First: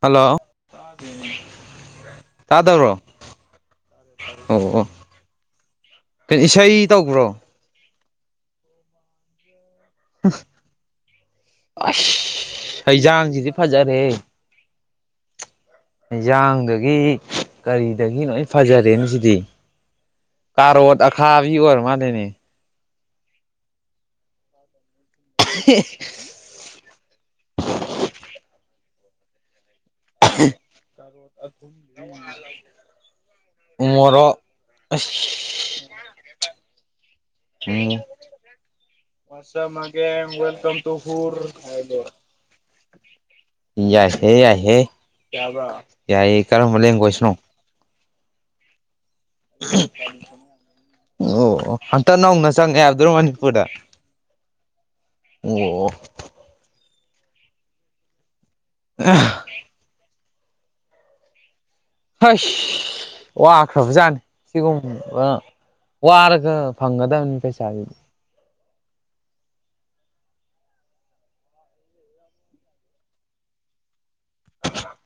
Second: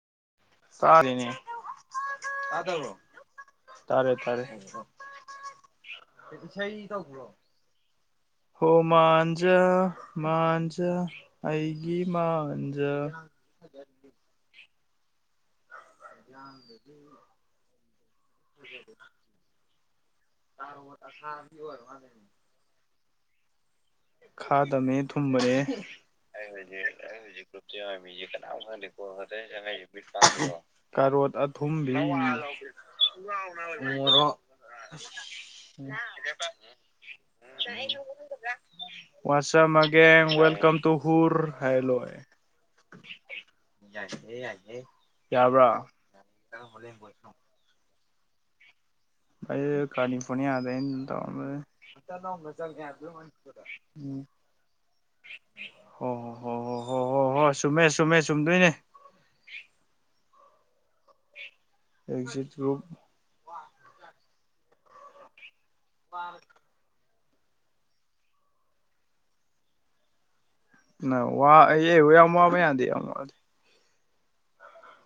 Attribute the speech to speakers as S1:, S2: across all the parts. S1: Hello
S2: ꯆꯥꯔꯤꯅꯤ ꯇꯥꯗꯕꯔꯣ
S1: ꯇꯥꯗꯕ꯭ꯔꯣ
S2: ꯇꯥꯔꯦ ꯇꯔꯦ
S1: ꯑꯣ ꯑꯣ ꯀꯩꯅꯣ
S2: ꯏꯁꯩ ꯇꯧꯕꯔꯣ
S1: ꯇꯧꯕ꯭ꯔꯣ
S2: ꯍꯣꯃꯥꯟꯖ ꯃꯥꯟꯖ ꯑꯩꯒꯤ
S1: ꯑꯁ
S2: ꯃꯥꯟꯖ
S1: ꯍꯩꯖꯥꯡꯁꯤꯗꯤ ꯐꯖꯔꯦ ꯑꯦꯟꯖꯥꯡꯗꯒꯤ ꯀꯔꯤꯗꯒꯤ ꯂꯣꯏ ꯐꯖꯔꯦꯅ ꯁꯤꯗꯤ꯫ ꯀꯥꯔꯣꯠ ꯑꯈꯥꯕꯤ ꯑꯣꯏꯔ ꯃꯥꯅꯦꯅꯦ꯫
S2: ꯈꯥ ꯗꯝꯃꯦ ꯊꯨꯝꯕꯅꯦ ꯑꯩ ꯍꯨꯖꯤꯛ ꯑꯩ ꯍꯨꯖꯤꯛ ꯒꯔꯨꯞꯇ ꯌꯥꯎꯔꯤ ꯃꯤꯖꯦ ꯀꯅꯝ ꯈꯪꯗꯦ꯫ [unintelligible] ꯀꯔꯣꯠ ꯑꯊꯨꯝꯕꯤ ꯃꯔꯣ
S1: ꯎ ꯃꯣꯔꯣꯛ ꯑꯁ
S2: ꯋꯥꯠꯁꯑꯞ
S1: ꯀꯃꯤ ꯒꯦ
S2: ꯑꯒꯦꯟ
S1: ꯋꯦꯜꯀꯝ ꯇ
S2: ꯇꯨ
S1: ꯍ
S2: ꯍꯨꯔ ꯍꯥꯏꯔ
S1: ꯍꯥꯏꯕ
S2: ꯂꯣꯏꯔꯦ
S1: ꯌꯥꯏꯍꯦ ꯌꯥꯏꯍꯦ
S2: ꯌꯥꯕ꯭ꯔꯥ
S1: ꯌꯥꯏ ꯀꯔꯝꯕ ꯂꯦꯡ ꯀꯣꯏꯁꯅꯣ
S2: ꯀꯅꯤ
S1: ꯑꯣ ꯍꯟꯇꯛ
S2: ꯐꯅꯦ
S1: ꯅꯧꯅ ꯆꯪꯉꯦ ꯍꯥꯏꯕꯗꯨꯔꯣ ꯃꯅꯤꯄꯨꯔꯗ
S2: ꯇ
S1: ꯑꯣ
S2: ꯑꯣꯣꯏ ꯍꯣꯏ ꯍꯣꯏ ꯁꯨꯝꯃꯦ ꯁꯨꯝꯃꯦ ꯆꯨꯝꯗꯣꯏꯅꯦ
S1: ꯍ
S2: ꯑꯦꯛꯖꯤꯠ ꯒ꯭ꯔꯨꯞꯅ
S1: ꯋꯥꯈ꯭ꯔꯕꯖꯅꯤ ꯁꯤꯒꯨꯝꯕ ꯋꯥꯔꯒ ꯐꯪꯒꯗꯕꯅꯤ ꯄꯩꯁꯥꯗꯨꯗꯤ
S2: ꯋꯥ ꯌꯥꯝ ꯋꯥꯕ ꯌꯥꯗꯤ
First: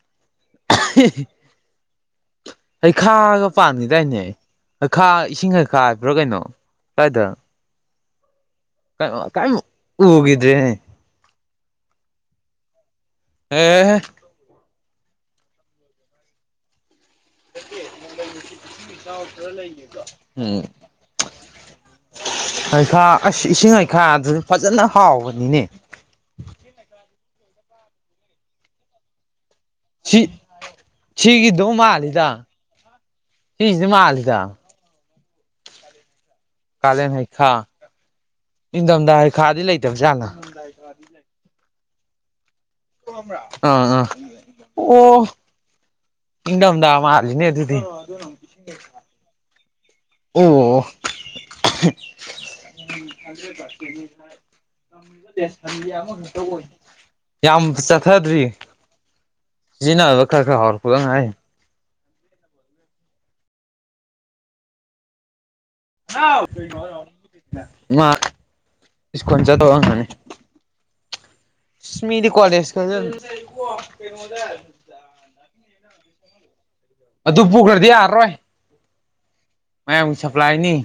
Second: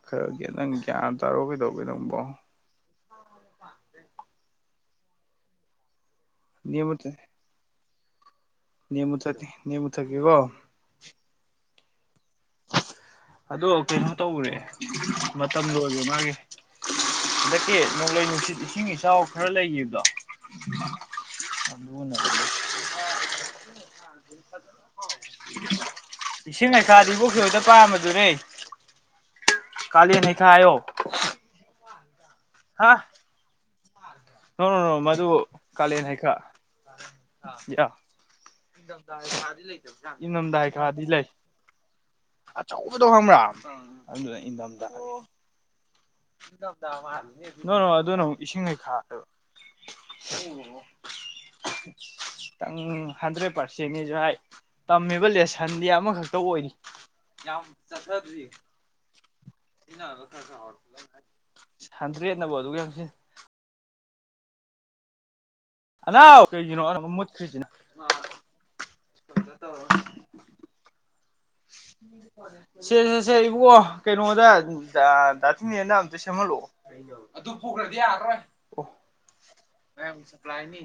S2: ꯈꯔꯒꯤ ꯅꯪ ꯒ꯭ꯌꯥꯟ ꯇꯥꯔꯣ ꯀꯩꯗꯧꯕꯧꯕꯦ ꯅꯪꯕꯣ
S1: ꯍꯩꯈꯥꯒ ꯄꯥꯟꯈꯤꯗꯥꯏꯅꯦ ꯍꯩꯈꯥ ꯏꯁꯤꯡ ꯈꯩꯈꯥ ꯍꯥꯏꯕ꯭ꯔꯥ ꯀꯩꯅꯣ ꯀꯏꯗ
S2: ꯅꯃ ꯊ ꯅꯃ ꯊꯀꯤꯀꯣ
S1: ꯎꯈꯤꯗ꯭ꯔꯦꯅꯦ
S2: ꯑꯗꯨ
S1: ꯑꯦ
S2: ꯀꯩꯅꯣ ꯇꯧꯨꯔꯦ ꯃꯇꯝꯗꯣ ꯑꯣꯏꯕ ꯃꯥꯒꯤ ꯍꯟꯗꯛꯀꯤ ꯅꯣꯡꯂꯩ ꯅꯨꯡꯁꯤꯠ ꯏꯁꯤꯡ ꯏꯆꯥꯎ ꯈꯔ ꯂꯩꯈꯤꯕꯗꯣ ꯑꯗꯨꯅ
S1: ꯑꯩꯩꯈꯥ ꯑꯁ ꯏꯁꯤꯡ ꯂꯩꯩꯈꯥꯗꯨꯁꯨ ꯐꯖꯅ ꯍꯥꯎꯕꯅꯤꯅꯦ
S2: ꯏꯁꯤꯡ ꯂꯩꯩꯈꯥꯗꯤ ꯄꯣꯛꯈꯤꯕꯣꯗ ꯄꯥꯝꯕꯗꯨꯔꯦ ꯀꯂꯤ
S1: ꯁꯤ
S2: ꯅꯅꯤꯊꯥ ꯑꯣ
S1: ꯁꯤꯒꯤꯗꯧ
S2: ꯍꯥ
S1: ꯁꯤꯗꯤꯃꯜ
S2: ꯅ ꯃꯗꯨ ꯀꯥꯂꯦꯟ ꯍꯥꯏꯀ
S1: ꯀꯥꯂꯦꯟ ꯍꯩꯈꯥ ꯏꯪꯊꯝꯊꯥ ꯍꯩꯈꯥꯗꯤ ꯂꯩꯇꯕ ꯖꯥꯠꯂꯥ
S2: ꯏꯪꯊꯝꯗꯥꯏ ꯈꯥꯗꯤ ꯂꯩ ꯑꯆꯧꯕꯗꯣ ꯈꯪꯕ꯭ꯔꯥ
S1: ꯑꯥ ꯑꯥ
S2: ꯑꯗꯨꯅ ꯏꯟꯊꯝꯗ
S1: ꯑꯣ ꯏꯪꯊꯝꯊꯥ ꯃꯥꯜꯂꯤꯅꯦ
S2: ꯅ
S1: ꯑꯗꯨꯗꯤ
S2: ꯅ ꯑꯗꯨꯅ ꯑꯃꯨꯛ ꯏꯁꯤꯡꯈꯩ ꯈꯥꯣꯏꯕ
S1: ꯑꯣ [unintelligible] [unintelligible] [unintelligible]
S2: ꯈꯤꯇꯪ ꯍꯟꯗ꯭ꯔꯦꯠ ꯄꯥꯔꯁꯦꯟꯅꯤꯁꯨ ꯍꯥꯏ ꯇꯝꯃꯤꯕ ꯂꯦꯁꯟꯗꯤ ꯑꯃꯈꯛꯇ ꯑꯣꯏꯔꯤ
S1: [unintelligible] ꯌꯥꯝ ꯆꯠꯊꯗ꯭ꯔꯤ ꯁꯤꯖꯤꯟꯅꯕ ꯈꯔ ꯈꯔ ꯍꯥꯎꯔꯛꯄꯗꯪ ꯉꯥꯏ
S2: ꯍꯟꯇ꯭ꯔꯦꯠꯅꯕ ꯑꯗꯨ ꯌꯥꯝ ꯍꯅꯥꯎ ꯀꯩꯒꯤꯅꯣ ꯃꯨꯠꯈ꯭ꯔꯤꯁꯦ
S1: ꯃꯥ ꯃꯥ ꯁꯀꯨꯜ ꯆꯠ ꯑꯣꯏꯔꯝꯒꯅꯤ
S2: ꯁꯦ ꯁꯦ ꯁꯦ ꯏꯕꯣ ꯀꯩꯅꯣꯗ ꯅꯦꯅ ꯑꯝꯇ ꯁꯦꯝꯍꯜꯂꯛꯑꯣꯈꯗꯤ ꯌꯥ ꯑꯣ
S1: ꯃꯌꯥꯝ ꯁꯄ꯭ꯂꯥꯏꯅꯤ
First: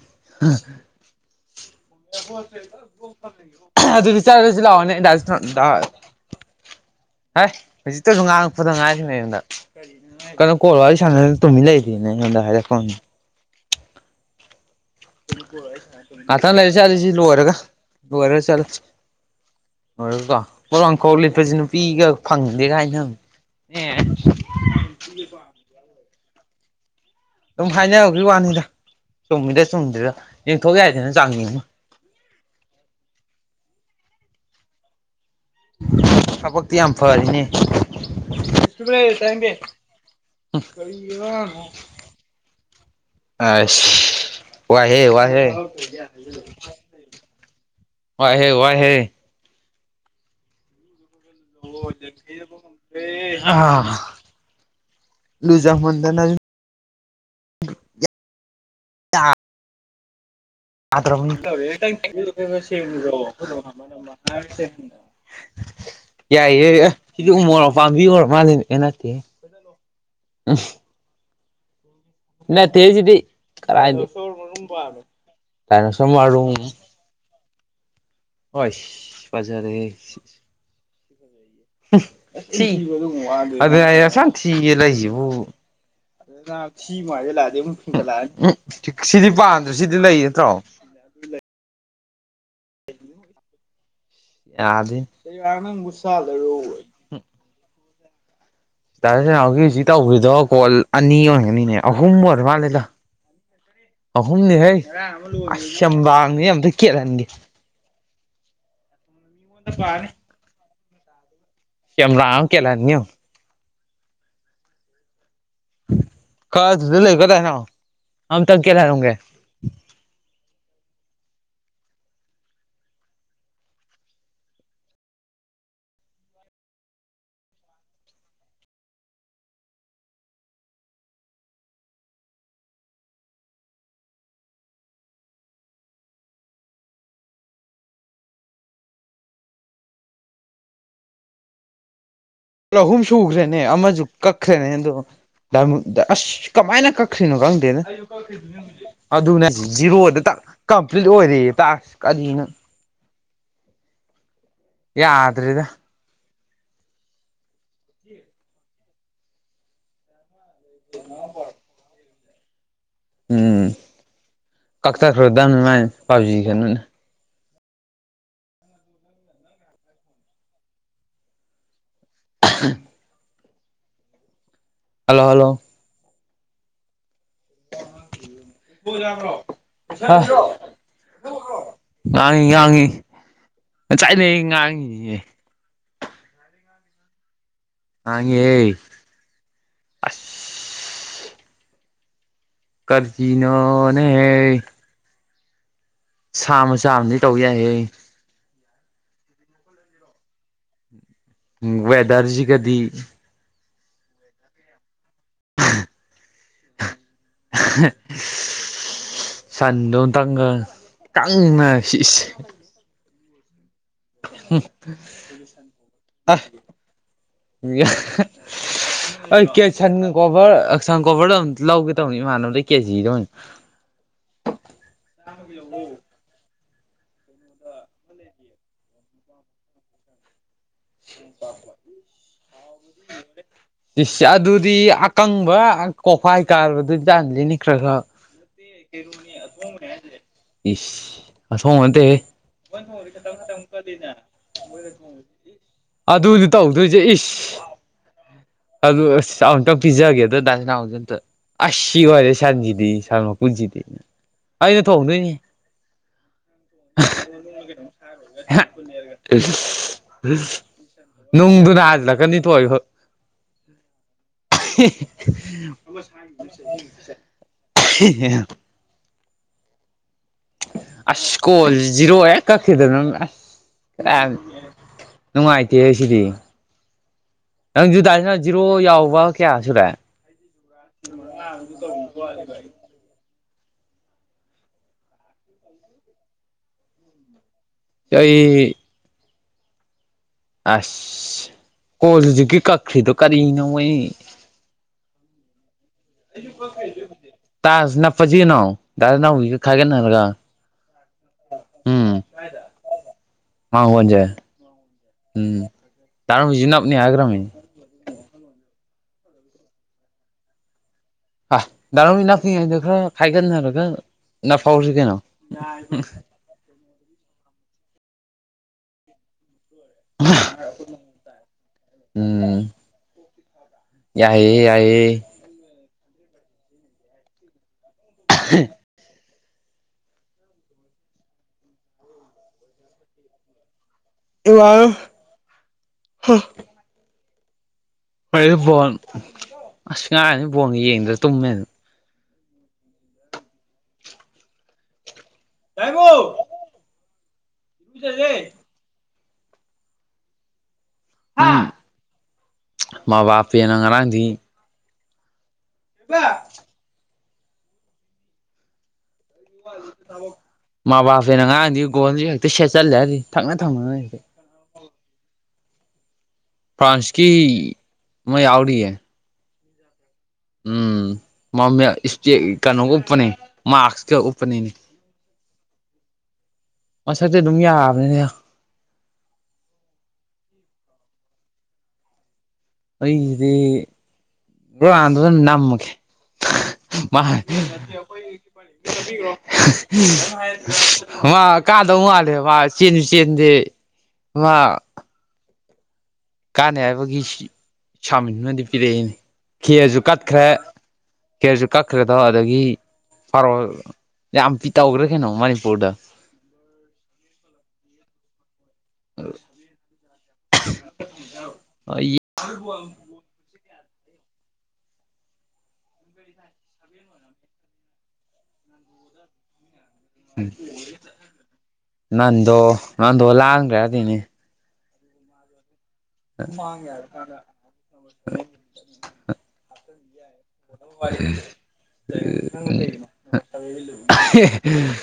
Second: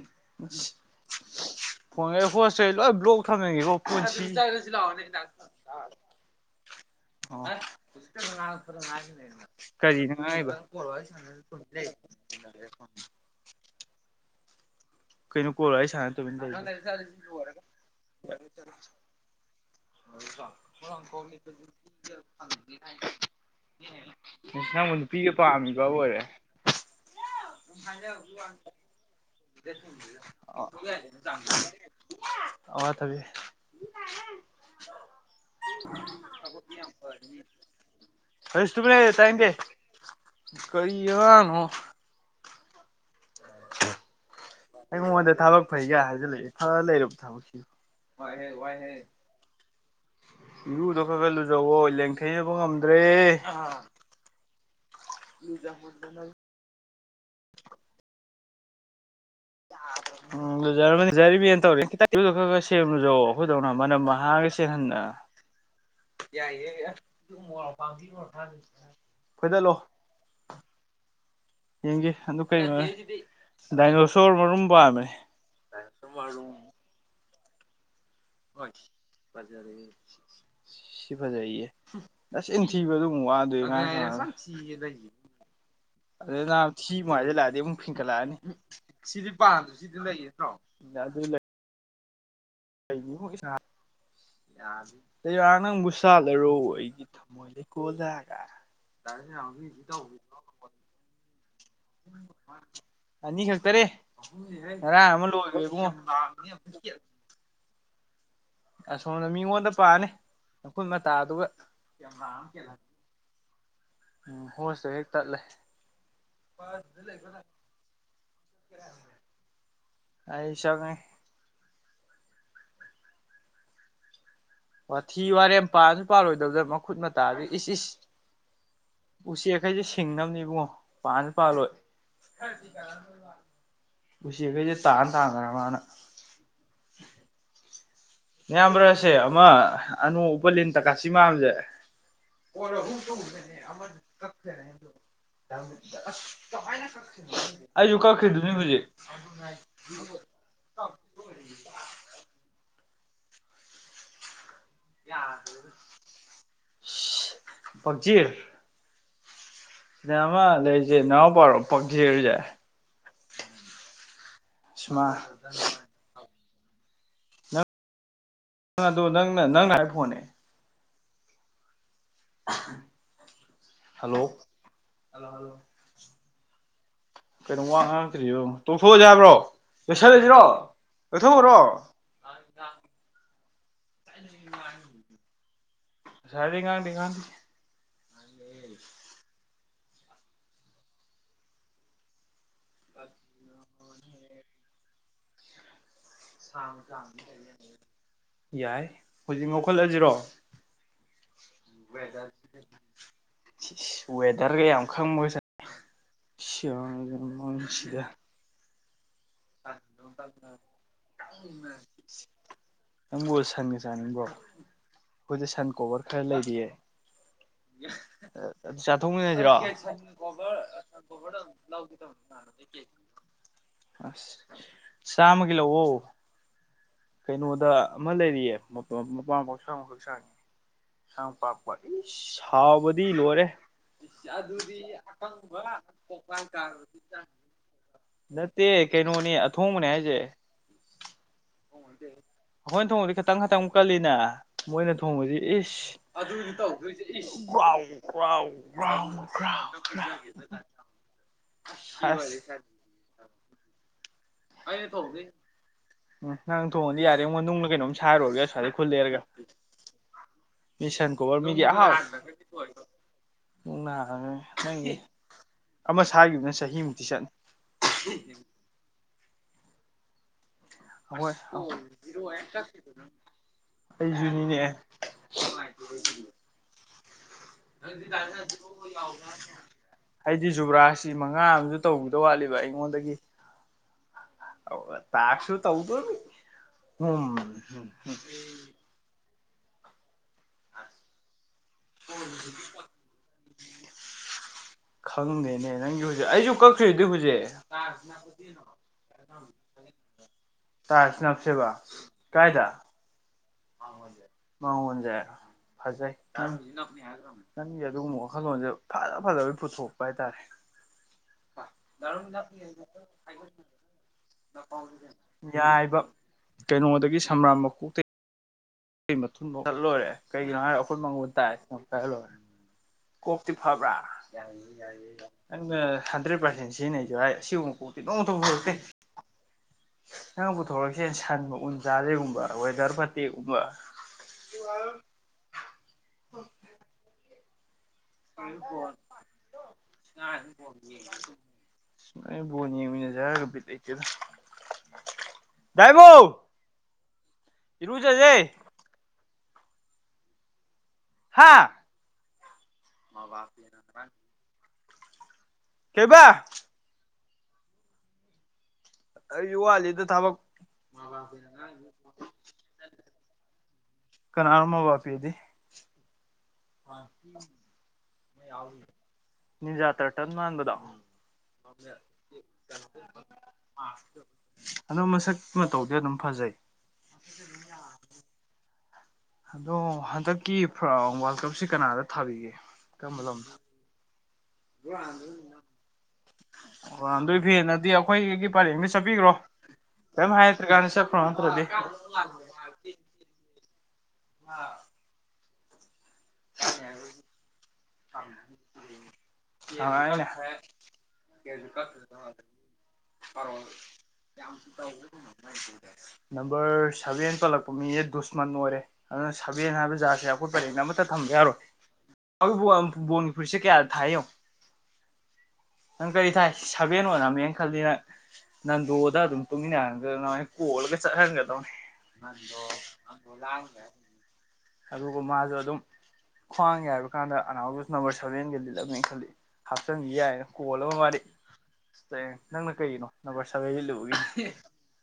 S2: ꯐꯣꯟꯒꯩ ꯍꯣꯁꯈꯩ ꯂꯣꯏ ꯕ꯭ꯂꯣꯛ ꯊꯝꯃꯒꯦꯀꯣ ꯐꯣꯟ ꯁꯤ
S1: ꯑꯗꯨꯁ ꯂꯁꯤ ꯗꯔ ꯍ ꯍꯧꯖꯤꯛꯇꯁꯨ ꯉꯥꯡꯉꯛꯄꯗ ꯉꯥꯏꯔꯤꯁꯤꯅꯦ ꯑꯩꯉꯣꯟꯗ
S2: ꯀꯔꯤꯅꯣ
S1: ꯀꯩꯅꯣ
S2: ꯉꯥꯡꯉꯤꯕ
S1: ꯀꯣꯜꯂꯣ ꯋꯥꯔꯤ ꯁꯥꯟꯅ ꯇꯨꯝꯃꯤ ꯂꯩꯔꯤꯅꯦ ꯗꯔꯣ
S2: ꯀꯩꯅꯣ ꯀꯣꯜ ꯋꯥꯔꯤ ꯁꯥꯟꯅ ꯇꯨꯃꯤꯟ
S1: ꯑꯇ
S2: ꯂꯩꯗꯣ
S1: ꯂꯩꯥꯏ ꯆꯂꯤꯁꯤ ꯂꯨꯍꯔꯒ ꯂꯨꯍꯔꯒ ꯆꯂ ꯑꯣꯏ ꯀꯣ ꯄꯂꯥꯡ ꯀꯣꯛ ꯂꯤꯠꯄꯁꯦ ꯅꯨꯄꯤꯒ ꯐꯪꯗꯦ ꯀꯥꯏꯅꯪ
S2: ꯅꯪꯕꯨꯣꯟ ꯅꯨꯄꯤꯒ ꯄꯥꯝꯃꯤꯕ ꯑꯣꯏꯔꯦ
S1: ꯑꯗꯨꯝ ꯍꯥꯏꯅꯅꯕꯒꯤ ꯋꯥꯅꯤꯗ ꯆꯣꯃꯤꯗ
S2: ꯑꯋꯥ ꯇꯕꯤ
S1: ꯊꯕꯛꯇꯤ ꯌꯥꯝ ꯐꯔꯤꯅꯦ
S2: [inaudible] ꯐꯁ ꯇꯨꯃꯤꯅꯦ ꯇꯥꯏꯗꯦ ꯀꯔꯤ ꯋꯥꯅ
S1: ꯑ
S2: ꯑꯩꯉꯣꯟꯗ ꯊꯕꯛ ꯐꯩꯒ ꯍꯥꯏꯖꯤꯜꯂꯛꯏꯦ ꯐ ꯂꯩꯨꯕ ꯊꯕꯛꯁꯤꯕꯨ ꯋꯥꯏ ꯍꯦ
S1: ꯋꯥꯏꯍꯦ
S2: ꯋꯥꯏ ꯍꯦ
S1: ꯋꯥꯏꯍꯦ
S2: ꯏ ꯐꯕ ꯂꯨꯖꯋꯣ ꯂꯦꯡꯊꯩꯅꯕ ꯉꯝꯗ꯭ꯔꯦ
S1: ꯂꯨꯖꯥ ꯃꯗꯅ
S2: ꯎꯝ ꯂꯨꯖꯔꯝꯃꯅꯤ ꯂꯨꯖꯔꯤꯕꯅ ꯇꯧꯔꯦ ꯈꯤꯇꯪ
S1: ꯍꯃ
S2: ꯏꯔꯨꯖ ꯈꯔ ꯈꯔ ꯁꯦꯝ ꯂꯨꯖꯧ ꯑꯩꯈꯣꯏꯗꯧꯅ ꯃꯅꯝ
S1: ꯍꯥꯏ [inaudible]
S2: ꯌꯥꯏꯌꯦꯦ
S1: ꯑꯣꯏꯔ
S2: ꯐꯣꯏꯗꯜꯂꯣ
S1: ꯎꯝ
S2: ꯌꯦꯡꯒꯦ ꯑꯗꯨ ꯀꯩꯅꯣ ꯗꯥꯏꯅꯣꯁꯣꯔ ꯃꯔꯨꯝ ꯄꯥꯕꯅꯦ
S1: ꯇꯥꯏꯅ ꯁ ꯃꯔꯔꯨꯝ ꯍ ꯄꯖꯔ
S2: ꯁꯤ ꯐꯖꯩꯌꯦ ꯑꯁ ꯏꯟꯊꯤꯕꯗ ꯑꯃꯨꯛ ꯋꯥꯗꯣꯏ
S1: ꯑꯗꯨꯅꯦ
S2: ꯑꯗꯩ ꯅꯥꯕ
S1: ꯑꯗꯨ ꯁꯤ
S2: ꯊꯤ ꯑꯃꯨꯛ
S1: ꯃꯥꯏꯗ ꯂꯥꯛꯑꯗꯤ
S2: ꯍꯥꯏꯖꯤꯜꯂꯛꯑꯗꯤ
S1: ꯑꯃꯨꯛ ꯂꯥꯛꯑꯅꯤ
S2: ꯐꯤꯡꯀꯠꯂꯛꯑꯅꯤ
S1: ꯁꯤꯗꯤ ꯄꯥꯝꯗ꯭ꯔꯣ ꯁꯤꯗꯤ ꯂꯩ ꯅꯠꯇ꯭ꯔꯣ
S2: ꯌꯥ ꯑꯗꯨ ꯀꯒꯤꯕꯨ ꯁꯅꯥ
S1: ꯌꯥꯗꯦ
S2: ꯌꯥꯗꯔꯥ ꯅꯪꯕꯨ ꯁꯥꯥꯜꯂꯔꯣ ꯑꯩꯒꯤ ꯊꯝꯃꯣꯏꯗꯩ ꯀꯣꯜꯂꯒ
S1: ꯅꯥꯍꯎꯒꯤ ꯁꯤ ꯇꯧꯗꯣ ꯀꯣꯜ ꯑꯅꯤ ꯑꯣꯏꯔꯒꯅꯤꯅꯦ ꯑꯍꯨꯝ ꯑꯣꯏꯔ ꯃꯥꯜꯂꯦꯗ
S2: ꯑꯅꯤ ꯈꯛꯇꯅꯦ
S1: ꯑꯍꯨꯝꯅꯤ ꯍꯩ
S2: ꯉꯔꯥꯡ ꯑꯃ ꯂꯣꯏꯒ꯭ꯔꯦ ꯏꯕꯨꯡꯉꯣ
S1: ꯑꯕꯥꯡꯅꯤ ꯑꯇ ꯀꯦꯠꯍꯟꯒꯦ
S2: ꯑꯁꯣꯝꯅ ꯃꯤꯉꯣꯟꯗ ꯄꯥꯅꯤ ꯃꯈꯈꯨꯠ ꯃꯇꯥꯗꯨ
S1: ꯀꯔ ꯀꯂꯅꯤꯣ
S2: ꯎꯝ ꯍꯣꯁꯨꯦ ꯍꯦꯛ ꯇꯠꯂꯦ
S1: ꯀ ꯀꯗꯅ ꯑ ꯇꯪ ꯀꯦ ꯂꯩꯒꯦ
S2: ꯁꯦ ꯋꯥꯊꯤ ꯋꯥꯔꯦꯝ ꯄꯥꯁꯨ ꯄꯥꯜꯔꯣꯏꯗꯧꯗ ꯃꯈꯨꯠ ꯃꯇꯥꯗ ꯏꯁ ꯏꯁ ꯎꯆꯦꯛꯈꯩꯁꯦ ꯁꯤꯡꯅꯕꯅꯦ ꯏꯕꯨꯡꯣ ꯄꯥꯅ ꯄꯥꯜꯂꯣꯏ ꯁꯤ ꯀꯖꯤ ꯇꯥꯥꯟ ꯇꯥ ꯇ ꯃꯥꯅ
S1: ꯑ
S2: ꯏꯌꯥꯝꯕ꯭ꯔꯁꯦ ꯑꯃ ꯑꯅꯨ ꯎꯄ ꯂꯤꯟ ꯇ ꯀꯥꯁꯤꯃꯝꯁꯦ
S1: ꯑꯍꯨꯝ ꯁꯨꯈ꯭ꯔꯦꯅꯦ ꯑꯃꯁꯨ ꯀꯛꯈ꯭ꯔꯦꯅꯦ ꯑꯗꯣ ꯑꯁ ꯀꯃꯥꯏꯅ ꯀꯛꯈ꯭ꯔꯤꯅꯣ ꯈꯪꯗꯦꯅ
S2: ꯑꯩꯁꯨ ꯀꯛꯈ꯭ꯔꯤꯗꯨꯅꯤ ꯍꯧꯖꯤꯛ
S1: ꯑꯗꯨ ꯖꯤꯔꯣꯗ ꯀꯝꯄ꯭ꯂꯤꯠ ꯑꯣꯏꯔꯤ ꯇ ꯀꯔꯤꯅ ꯌꯥꯗ꯭ꯔꯦꯗ
S2: ꯀꯌꯥꯅ ꯛꯖꯤꯔ ꯁ ꯂꯩꯁꯦ ꯅ ꯄꯔꯣ ꯄꯛꯁꯤꯔꯨꯖꯦ
S1: ꯎꯝ ꯀꯥꯛ
S2: ꯏꯁꯃꯥ
S1: ꯇ ꯈꯔ ꯄꯕꯖꯤ ꯈꯅ
S2: ꯅꯪ ꯑꯗꯣ ꯅꯪꯅ ꯅꯪꯅ ꯍꯥꯏꯕ ꯐꯣꯟꯅꯦ
S1: [inaudible]
S2: ꯍꯜꯂꯣ
S1: ꯍꯜꯂꯣ ꯍꯜꯂꯣ
S2: ꯀꯩꯅꯣ ꯋꯥ ꯉꯇ꯭ꯔꯤꯣ ꯇꯣꯛꯊꯣꯛꯑꯁꯦ ꯍꯥꯏꯕ꯭ꯔꯣ ꯂꯁꯜꯂꯁꯤꯔꯣ
S1: ꯉꯥꯡꯏꯤ ꯉꯥꯡꯉꯤ ꯆꯥꯏꯅꯩ ꯉꯥꯡꯉꯤꯅꯦꯍꯦ
S2: ꯁꯗꯤ ꯀꯥꯟꯙꯤ ꯀꯥꯟꯙ
S1: ꯅꯉꯦ ꯀꯖꯤꯅꯣꯅꯦ ꯁꯥꯝꯃ ꯁꯥꯥꯝꯗꯤ ꯇꯧ ꯌꯥꯏꯍꯦ
S2: ꯌꯥꯏ ꯍꯧꯖꯤꯛ ꯉꯈꯠꯂꯁꯤꯔꯣ
S1: ꯦꯗꯔꯖꯤ ꯀꯗꯤ
S2: ꯋꯦꯗꯔ ꯀꯌꯥꯃꯈꯥꯡ ꯃꯁ ꯁꯤꯒ
S1: [inaudible] ꯁꯥꯟꯗ ꯇꯪꯒ ꯀꯪꯅ
S2: ꯅꯪꯕꯨ ꯁꯟꯒ ꯆꯥꯅꯤꯡꯕꯣ ꯑꯩꯈꯣꯏꯗꯤ ꯁꯟ ꯀꯣꯚꯔ ꯈꯔ ꯂꯩꯔꯤꯌꯦ ꯑꯗꯨ
S1: ꯍꯣꯏ
S2: ꯆꯥꯊꯣꯛꯃꯤꯟꯅꯁꯤꯔꯣ ꯑꯁ
S1: ꯀꯦꯁꯟꯒ ꯀꯣꯕꯔ ꯍꯛꯆꯥꯡ ꯀꯣꯕꯔꯗꯣ ꯑꯝ ꯂꯧꯒꯦ ꯇꯧꯅꯤ ꯃꯅꯗꯈꯤꯁꯤ ꯇꯅꯤ
S2: ꯁꯃꯒꯤꯂꯣ ꯑꯣ ꯀꯩꯅꯣꯗ ꯑꯃ ꯂꯩꯔꯤꯌꯦ ꯃꯄꯥ ꯃꯄ ꯁꯥꯡ ꯑꯃꯈꯛ ꯁꯥꯡꯉꯤ ꯍ ꯄꯥꯛꯄ ꯁꯥꯎꯕꯗꯤ ꯂꯣꯏꯔꯦ
S1: ꯑꯗꯨꯗꯤ ꯑꯀꯪꯕ ꯀꯣꯛꯈꯥꯏ ꯀꯥꯕꯗꯨꯗꯤ ꯇꯥꯟꯗꯅꯤ ꯈꯔ ꯈꯔ
S2: ꯅꯠꯇꯦ ꯀꯩꯅꯣꯅꯤ ꯑꯊꯣꯡꯕꯅꯦ ꯍꯥꯏꯁꯦ
S1: ꯏ ꯑꯁ ꯍꯉꯗꯦ
S2: ꯑꯩꯈꯣꯏꯅ ꯊꯣꯡꯕꯗꯤ ꯈꯤꯇꯪ ꯈꯇꯪ ꯑꯗꯨꯗꯤ ꯇꯧꯗꯣꯏꯁꯦ
S1: ꯏꯁ
S2: ꯀꯥꯎ ꯀꯥꯎ
S1: ꯑꯗꯨ ꯑꯁꯨꯇꯪ ꯄꯤꯖꯒꯦꯗꯗꯥꯁꯤꯅꯥꯎꯖꯤꯝꯇ ꯑꯁꯤ
S2: ꯑꯁ
S1: ꯑꯣꯏꯔꯦ ꯁꯟꯁꯤꯗꯤ ꯁꯟ ꯃꯄꯨꯟꯁꯤꯗꯤ ꯑꯩꯅ ꯊꯣꯡꯗꯣꯏꯅꯦ
S2: ꯎꯝ ꯅꯪ ꯊꯣꯡꯉꯗꯤ ꯌꯥꯔꯦ ꯑꯩꯉꯣꯟ ꯅꯨꯡꯂ ꯀꯩꯅꯣꯝ ꯁꯥꯔꯨꯔꯒꯦ ꯑꯁ꯭ꯋꯥꯏꯗ ꯈꯨꯠ ꯂꯩꯔꯒ ꯃꯤ ꯁꯟ
S1: [unintelligible]
S2: ꯀꯣꯕꯔ ꯃꯤꯒꯤ ꯑꯍꯥꯎ
S1: ꯅꯨꯡꯗꯨꯅꯖꯤꯜꯂꯛꯀꯅꯤ ꯊꯣꯛ
S2: ꯅꯨꯡꯅ ꯍꯥꯡꯉꯒ ꯅꯪꯒꯤ ꯑꯃ
S1: [unintelligible]
S2: ꯁꯥꯈꯤꯕꯗꯨꯅ ꯆꯍꯤꯃꯨꯛꯇꯤ ꯆꯠꯅꯤ
S1: [unintelligible]
S2: ꯑꯩꯈꯣꯏ
S1: ꯑꯁꯀꯣꯜ ꯖꯤꯔꯣ ꯍꯦꯛ ꯀꯛꯈꯤꯗꯕꯅ ꯑꯁ ꯈꯔ
S2: ꯑꯩꯁꯨꯅꯤꯅꯦ
S1: ꯅꯨꯡꯉꯥꯏꯇꯦ ꯁꯤꯗꯤ ꯅꯪ ꯨꯇꯥꯁꯤꯅ ꯖꯤꯔꯣ ꯌꯥꯎꯕ ꯀꯌꯥ ꯁꯨꯔꯦ
S2: ꯍꯥꯏꯗꯤ ꯖꯨꯕ꯭ꯔꯥꯁꯤ ꯃꯉꯥ ꯑꯃꯁꯝꯨ ꯇꯧꯕꯗ ꯋꯥꯠꯂꯤꯕ ꯑꯩꯉꯣꯟꯗꯒꯤ ꯇꯥꯥꯛꯁꯨ ꯇꯧꯗ ꯅ ꯎꯝ
S1: ꯑꯩ ꯑꯁ ꯀꯣꯜ ꯍꯧꯖꯤꯛꯀꯤ ꯀꯈ꯭ꯔꯤꯗꯣ ꯀꯔꯤꯅꯣꯣꯏ
S2: ꯈꯪꯗꯅꯦ ꯅꯪꯒꯤ ꯍꯧꯖꯤꯛ ꯑꯩꯁꯨ ꯀꯛꯈ꯭ꯔꯤꯗꯤ ꯍꯧꯖꯤꯛ
S1: ꯇꯥꯖ ꯅꯞꯄꯁꯤꯅꯣ ꯗꯥ ꯅꯥꯎꯕꯤꯒ ꯈꯥꯏꯒꯠꯅꯔꯒ
S2: ꯇꯥꯏꯁ ꯅꯞꯁꯦꯕꯥ
S1: ꯎꯝ
S2: ꯀꯥꯏ ꯊ ꯥꯡ
S1: ꯃꯥꯡꯒꯣꯟꯁꯦ
S2: ꯃꯥꯡꯣꯟꯖ
S1: ꯎꯝ
S2: ꯐꯖ
S1: ꯗꯥ ꯅꯥꯎꯕꯤꯁꯨ ꯅꯞꯅꯤ ꯍꯥꯏꯈ꯭ꯔꯕꯅꯤ
S2: ꯑꯗꯨꯒꯨꯝꯕ ꯋꯥꯈꯜꯂꯣꯟꯁꯦ ꯐꯖ ꯐꯖꯕ ꯄꯨꯊꯣꯛꯄ ꯍꯥꯏꯇꯥꯔꯦ
S1: ꯑ ꯗꯔꯥꯎ ꯃꯤꯅꯥꯄꯤꯉ ꯍꯥꯏꯗ ꯈꯔ ꯈꯥꯏꯒꯅꯔꯒ ꯅ ꯐꯥꯎꯁꯨ ꯀꯩꯅꯣ
S2: ꯌꯥꯏꯕ ꯀꯩꯅꯣꯗꯒꯤ ꯁ꯭ꯔꯥꯝ ꯃꯈꯨ ꯀ ꯃꯊꯨꯟ ꯃꯈꯨꯈꯠ ꯂꯣꯏꯔꯦ ꯀꯩꯒꯤꯅꯣ ꯍꯥꯏꯔ ꯑꯩꯈꯣꯏ ꯃꯉꯣꯟꯜ ꯇꯥꯏ ꯀꯂꯦ
S1: ꯎꯝ
S2: ꯀꯣꯛꯇꯤ ꯐꯕ꯭ꯔꯥ
S1: ꯌꯥꯏꯌꯦ ꯌꯥꯏꯌꯦ
S2: ꯅꯪꯅ ꯍꯟꯗ꯭ꯔꯦꯠ ꯄꯥꯔꯁꯦꯟ ꯁꯤꯖꯤꯟꯅꯩꯁꯨ ꯍꯥꯏ ꯑꯁꯤꯒꯨꯝꯕ ꯄꯣꯛꯇꯦ ꯅꯣꯡꯊꯛꯇꯦ ꯅꯪ ꯄꯨꯊꯣꯔꯛꯁꯦ ꯁꯟ ꯎꯟ ꯆꯥꯗꯩꯒꯨꯝꯕ ꯋꯦꯗꯔ ꯐꯠꯇꯦꯛꯒꯨꯝꯕ
S1: ꯏ ꯋꯥ ꯍ ꯍꯣꯏ ꯕꯣꯣꯟ ꯑꯁ ꯉꯥꯏꯔꯅꯤ ꯕꯣꯣꯟ ꯌꯦꯡꯗ꯭ꯔ ꯇꯨꯝꯃꯦꯅ
S2: ꯅ ꯣꯅꯤ ꯃꯤꯅꯖꯒꯦꯗ
S1: ꯉꯥꯏꯕꯣ
S2: ꯏꯔꯨꯖꯖꯦ ꯍꯥꯥ
S1: ꯃꯥ ꯕꯥꯞꯅ ꯉꯔꯥꯡꯗꯤ
S2: ꯀꯩꯕꯥ ꯑꯩ ꯌꯨꯋꯥꯖꯤꯗ ꯊꯕꯛ
S1: ꯃꯕꯥꯁꯦꯅ ꯑꯉꯥꯡꯗꯤ ꯒꯣꯟꯜꯁꯨ ꯍꯦꯛꯇ ꯁꯦꯠꯆꯜꯂꯦ ꯍꯥꯏꯗꯤ ꯊꯪꯅ ꯊꯪꯅ ꯍꯦꯛꯇ
S2: ꯊꯃ ꯋꯥꯄꯗꯤ
S1: ꯐ꯭ꯔꯥꯟꯁꯀꯤ ꯑꯃ ꯌꯥꯎꯔꯤꯌꯦ
S2: ꯅꯤꯡꯖꯥꯇꯔ ꯇ ꯃꯥꯟꯕꯗ
S1: ꯎꯝ ꯀꯩꯅꯣꯒ ꯎꯞꯄꯅꯦ ꯃꯥꯛꯁꯀ ꯎꯞꯄꯅꯤꯅꯦ
S2: ꯑꯗꯣ ꯃꯁꯛ ꯃꯇ ꯇꯧꯗꯦ ꯝ ꯐꯖꯩ
S1: ꯃꯁꯗꯤ ꯑꯗꯨꯝ ꯌꯥꯕꯅꯦꯅꯦ
S2: ꯑꯗꯣ ꯍꯟꯗꯛꯀꯤ ꯋꯥꯔꯜ ꯀꯞꯁꯤ ꯀꯅꯥꯗ ꯊꯥꯕꯤꯒꯦ ꯀꯔꯝꯕ ꯂꯝꯗ
S1: ꯑꯩꯒꯤꯗꯤ ꯥꯟꯗꯨ ꯑꯗꯨꯅ ꯅꯝꯃꯒꯦ
S2: ꯔꯣꯅꯥꯜꯗꯣ ꯐꯦꯟꯅꯗꯤ ꯑꯩꯈꯣꯏꯒꯤ ꯄꯔꯦꯡꯗ ꯆꯠꯄꯤꯈ꯭ꯔꯣ ꯀꯔꯤꯝ ꯍꯥꯏꯔꯛꯇ꯭ꯔꯀꯥꯟꯗ ꯆꯠꯈ꯭ꯔꯣ
S1: [unintelligible] ꯑ
S2: ꯅꯠꯇ꯭ꯔꯗꯤ
S1: ꯀꯥꯗꯧ ꯃꯥꯜꯂꯦ ꯆꯦꯟꯁꯨ ꯆꯦꯟꯗꯦ ꯋꯥ ꯀꯥꯅꯩ ꯍꯥꯏꯕꯒꯤ ꯆꯥꯃꯤꯟꯗꯨꯅꯗꯤ ꯄꯤꯔꯛꯏꯅꯦ ꯈꯦꯁꯨ
S2: ꯑꯩꯅ
S1: ꯀꯠꯈ꯭ꯔꯦ ꯀꯦꯁꯨ ꯀꯛꯈ꯭ꯔꯦꯗ ꯑꯗꯒꯤ ꯐꯥꯔꯣ ꯌꯥꯝ ꯄꯤ ꯇꯧꯈ꯭ꯔꯦ ꯀꯩꯅꯣ ꯃꯅꯤꯄꯨꯔꯗ
S2: ꯅꯝꯕꯔ ꯁꯚꯦꯟ ꯆꯠꯂꯛꯄ ꯃꯤꯁꯦ ꯗꯨꯁꯃꯟ ꯑꯣꯏꯔꯦ ꯑꯗꯨꯅ ꯁꯕꯦꯟ ꯍꯥꯏꯕ ꯖꯥꯁꯦ ꯑꯈꯨꯄ ꯄꯔꯔꯤꯡ ꯑꯃꯠꯇ ꯊꯝꯕ ꯌꯥꯎꯔꯣ ꯕꯅꯤ ꯐꯔꯤꯁꯦ ꯀꯌꯥ ꯊꯥꯏ ꯌꯦꯪꯏ ꯅꯪ ꯀꯔꯤ ꯊꯥꯏ ꯁꯥꯕꯦꯟ ꯑꯣꯔꯝꯃꯦꯅ ꯈꯜꯂꯤ ꯅꯪ ꯅꯟꯗꯣꯗ ꯑꯗꯨꯝ ꯇꯨꯃꯤꯟꯅꯔꯒ ꯀꯣꯜ ꯀ ꯆ ꯍꯥꯏꯔꯗ
S1: ꯅꯟꯗꯣ ꯅꯟꯗꯣ ꯂꯥꯡꯈ꯭ꯔꯦ ꯑꯗꯨꯏꯅꯦ
S2: ꯑꯗꯨꯒ ꯃꯥꯁꯨ ꯑꯗꯨꯝ ꯈ꯭ꯋꯥꯡ ꯌꯥꯏꯕ ꯀꯥꯟꯗ ꯑꯅꯥꯗꯨꯁꯨ ꯅꯝꯕꯔ ꯁꯚꯦꯟꯒ ꯂꯤꯠꯂꯝꯃꯦ ꯈꯜꯂꯤ ꯍꯥꯞꯆꯤꯟꯗꯤ ꯌꯥꯏ ꯀꯣꯜ ꯑꯃ ꯃꯥꯜꯂꯤ ꯅꯪꯅ ꯀꯩꯒꯤꯅꯣ ꯅꯝꯕꯔ ꯁꯕꯦꯟ ꯏꯠꯂꯨꯕꯒꯤ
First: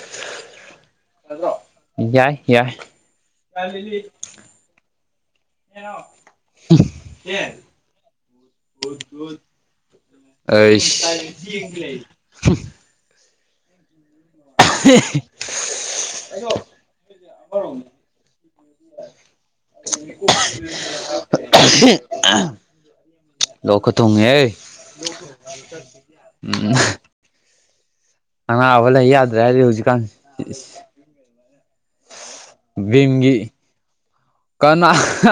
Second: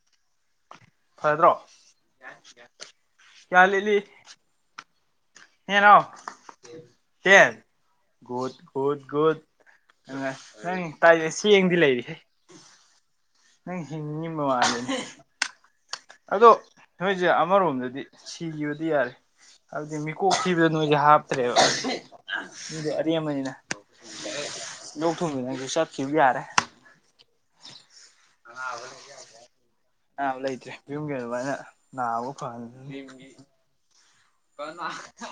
S1: [unintelligible]
S2: ꯐꯇ꯭ꯔꯣ
S1: ꯌꯥꯏ ꯌꯥꯏ
S2: ꯌꯥꯂꯤꯂꯤ ꯍꯦꯅꯣ ꯍꯦ ꯒꯨꯗ ꯒꯨꯗ ꯒꯨꯗ ꯑ ꯅꯪ
S1: ꯑꯩꯁ
S2: ꯇꯥꯏ ꯆ ꯌꯦꯡꯗꯤ ꯂꯩꯔꯤ꯫ ꯅꯪ ꯍꯤꯡꯉꯝꯕ ꯃꯥꯂꯅꯤ ꯑꯗꯣ ꯅꯣꯏꯁꯦ ꯑꯃꯔꯣꯝꯗꯗꯤ ꯁꯤꯈꯤꯕꯗꯤ ꯌꯥꯔꯦ ꯍꯥꯏꯕꯗꯤ ꯃꯤꯀꯣꯛ ꯊꯤꯈꯤꯕꯗꯣ ꯅꯣꯏꯁꯦ ꯍꯥꯞꯇ꯭ꯔꯦꯕ ꯅꯣꯏꯗꯤ ꯑꯔꯦꯝꯕꯅꯤꯅ
S1: ꯂꯣꯛꯀ ꯊꯨꯡꯉꯦꯍꯦ
S2: ꯂꯣꯛ ꯊꯨꯡꯕꯤ ꯅꯁꯨ ꯆꯠꯈꯤꯕ ꯌꯥꯔꯦ
S1: ꯑꯑꯂꯗ꯭ꯔꯦ ꯌꯖꯤ
S2: ꯑ ꯂꯩꯇ꯭ꯔꯦ ꯌꯨꯝ ꯀꯩ ꯑꯗꯨꯃꯥꯏꯅ ꯅꯥꯕ ꯐ
S1: ꯚꯤꯝꯒꯤ [inaudible] ꯀꯅꯥ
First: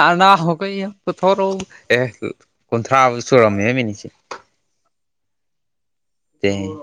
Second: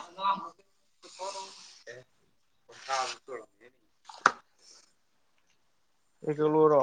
S1: ꯑꯅꯥ ꯀꯩ ꯄꯨꯊꯣꯔꯛꯎ ꯑꯦ ꯀꯨꯟꯊ꯭ꯔꯥꯕꯨ ꯁꯨꯔꯝꯃꯦ ꯃꯤꯅꯤꯠꯁꯦ [inaudible]
S2: ꯑꯩ
S1: ꯇꯦꯡ
S2: ꯆꯂꯔꯣ